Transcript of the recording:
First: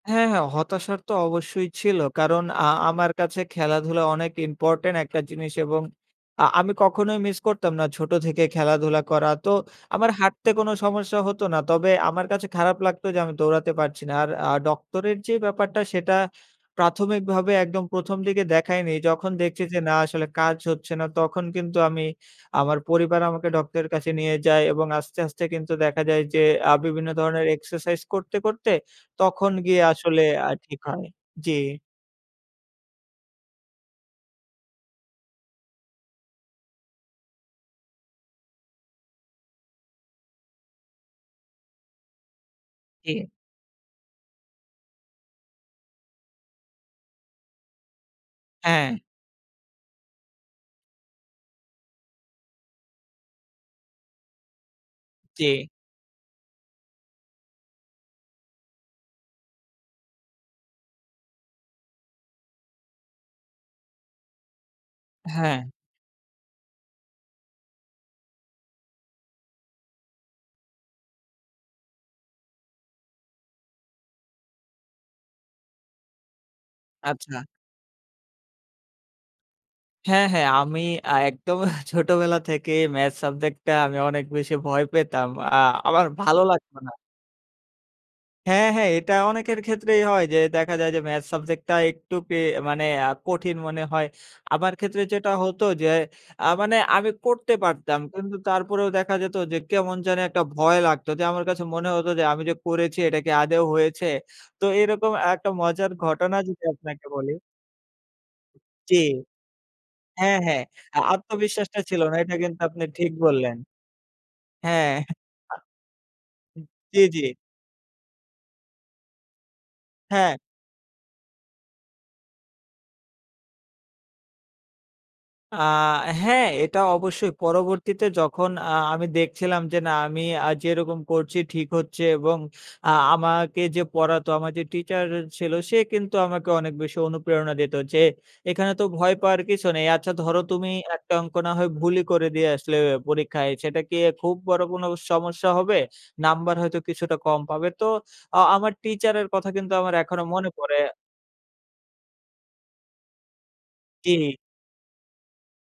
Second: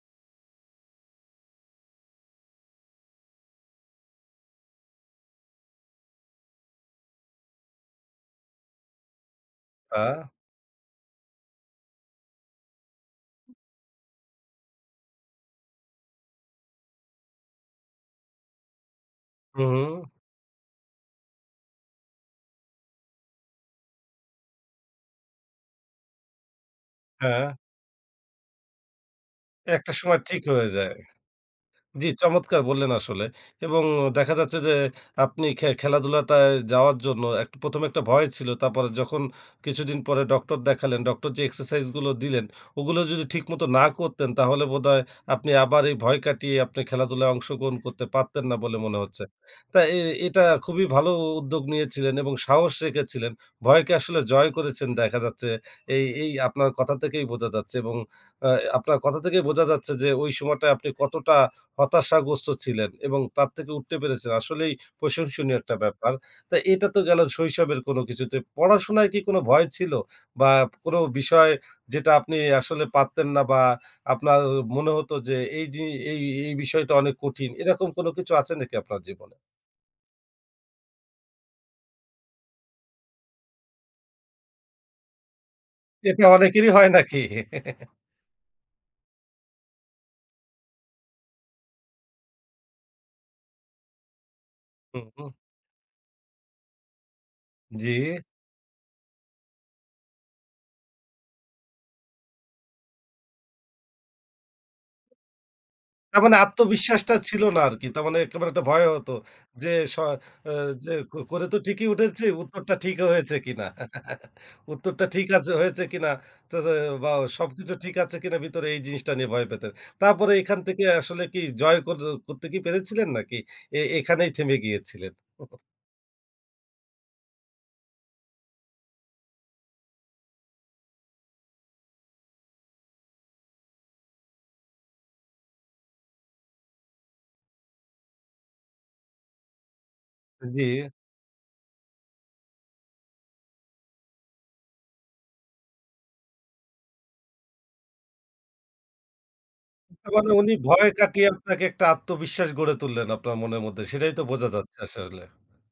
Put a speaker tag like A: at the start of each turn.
A: হ্যাঁ, হ্যাঁ। হতাশার তো অবশ্যই ছিল। কারণ, আ আমার কাছে খেলাধুলা অনেক ইম্পোর্টেন্ট একটা জিনিস এবং আ আমি কখনোই মিস করতাম না। ছোট থেকে খেলাধুলা করা, তো আমার
B: আ
A: হাঁটতে কোনো সমস্যা হত না। তবে আমার কাছে খারাপ লাগত যে আমি দৌড়াতে পারছি না। আর আ ডক্টরের যে ব্যাপারটা, সেটা প্রাথমিকভাবে একদম ১ম দিকে দেখায়নি। যখন দেখছি যে না,
B: উহুম।
A: আসলে কাজ হচ্ছে না, তখন কিন্তু আমি, আমার পরিবার আমাকে ডক্টরের কাছে নিয়ে যায়। এবং আস্তে, আস্তে কিন্তু দেখা যায় যে, আ বিভিন্ন ধরনের
B: হ্যাঁ।
A: এক্সারসাইজ করতে, করতে তখন গিয়ে
B: একটা সময়
A: আসলে
B: ঠিক
A: আ
B: হয়ে
A: ঠিক
B: যায়।
A: হয়, জি।
B: জি, চমৎকার বললেন আসলে এবং দেখা যাচ্ছে যে, আপনি খে খেলাধুলাটায় যাওয়ার জন্য এক ১ম এ একটা ভয় ছিল। তারপরে যখন কিছুদিন পরে ডক্টর দেখালেন, ডক্টর যে এক্সারসাইজগুলো দিলেন, ওগুলো
A: কে?
B: যদি ঠিকমতো না করতেন, তাহলে বোধহয় আপনি আবার এই ভয় কাটিয়ে আপনি খেলাধুলায় অংশগ্রহণ করতে পারতেন না বলে মনে
A: হ্যাঁ।
B: হচ্ছে। তাই এ এটা খুবই ভালো উদ্যোগ নিয়েছিলেন এবং সাহস রেখেছিলেন। ভয়কে আসলে জয় করেছেন, দেখা যাচ্ছে।
A: যে।
B: এই এই আপনার কথা থেকেই বোঝা যাচ্ছে এবং আ আপনার কথা থেকেই বোঝা যাচ্ছে যে, ওই সময়টায় আপনি কতটা হতাশাগ্রস্ত ছিলেন এবং তার থেকে উঠতে পেরেছেন। আসলেই প্রশংসনীয়
A: হ্যাঁ।
B: একটা ব্যাপার। তো এটা তো গেল শৈশবের কোনো কিছুতে। পড়াশোনায় কি কোনো ভয় ছিল, বা কোনো বিষয় যেটা আপনি আসলে পারতেন না বা আপনার মনে হত যে এই যে এই এই বিষয়টা অনেক
A: আচ্ছা।
B: কঠিন? এরকম কোনো কিছু আছে নাকি আপনার জীবনে?
A: হ্যাঁ, হ্যাঁ, আমি আ একদম ছোটবেলা থেকেই ম্যাথস সাবজেক্ট টা অনেক বেশি ভয় পেতাম। আ আমার
B: এটা
A: ভালো
B: অনেকেরই
A: লাগত
B: হয়
A: না।
B: নাকি?
A: হ্যাঁ হ্যাঁ, এটা অনেকের ক্ষেত্রেই হয় যে দেখা যায় যে ম্যাথস সাবজেক্টটা একটু পেয়ে মানে আ কঠিন মনে হয়। আমার ক্ষেত্রে
B: হুম, হুম।
A: যেটা হতো যে, আ মানে আমি করতে পারতাম।
B: জি।
A: কিন্তু তারপরেও দেখা যেত যে কেমন জানি একটা ভয় লাগত, যে আমার কাছে মনে হত যে আমি যে করেছি, এটা কি আদৌ হয়েছে? তো এরকম একটা মজার
B: তার মানে
A: ঘটনা যদি আপনাকে
B: আত্মবিশ্বাসটা
A: বলি।
B: ছিল না আরকি। তার মানে একেবারে একটা ভয়
A: জী।
B: হতো, যে শ
A: হ্যাঁ,
B: আ
A: হ্যাঁ।
B: যে
A: আ
B: করে তো
A: আত্মবিশ্বাসটা
B: ঠিকই
A: ছিল না
B: উঠেছে,
A: এটা কিন্তু
B: উত্তরটা
A: আপনি
B: ঠিক
A: ঠিক
B: হয়েছে
A: বললেন,
B: কিনা।
A: হ্যাঁ।
B: উত্তরটা ঠিক আছে হয়েছে কিনা, তো তো
A: জি,
B: বা
A: জি।
B: সবকিছু ঠিক আছে কিনা, ভিতরে এই জিনিসটা নিয়ে ভয় পেতেন। তারপরে
A: হ্যাঁ।
B: এখান থেকে আসলে কি জয় কর করতে পেরেছিলেন, নাকি এ এখানেই থেমে গিয়েছিলেন?
A: আ হ্যাঁ, এটা অবশ্যই। পরবর্তীতে যখন আ আমি দেখছিলাম যে না, আমি আ যেরকম করছি ঠিক হচ্ছে, এবং আ আমাকে যে পড়াতো, আমার যে টিচার ছিল, সে কিন্তু আমাকে অনেক বেশি অনুপ্রেরণা দিত যে এখানে তো ভয় পাওয়ার কিছু নেই। আচ্ছা ধরো,
B: জি।
A: তুমি একটা অঙ্ক না হয় ভুলই করে দিয়ে আসলে পরীক্ষায়, সেটা কি খুব বড় কোনো সমস্যা হবে? নাম্বার হয়তো কিছুটা কম পাবে। তো আ আমার টিচারের কথা কিন্তু আমার
B: তা
A: এখনো
B: মানে,
A: মনে
B: উনি
A: পড়ে।
B: ভয় কাটিয়ে আপনাকে একটা আত্মবিশ্বাস গড়ে তুললেন আপনার মনের মধ্যে। সেটাই তো
A: জি।
B: বোঝা যাচ্ছে আসলে।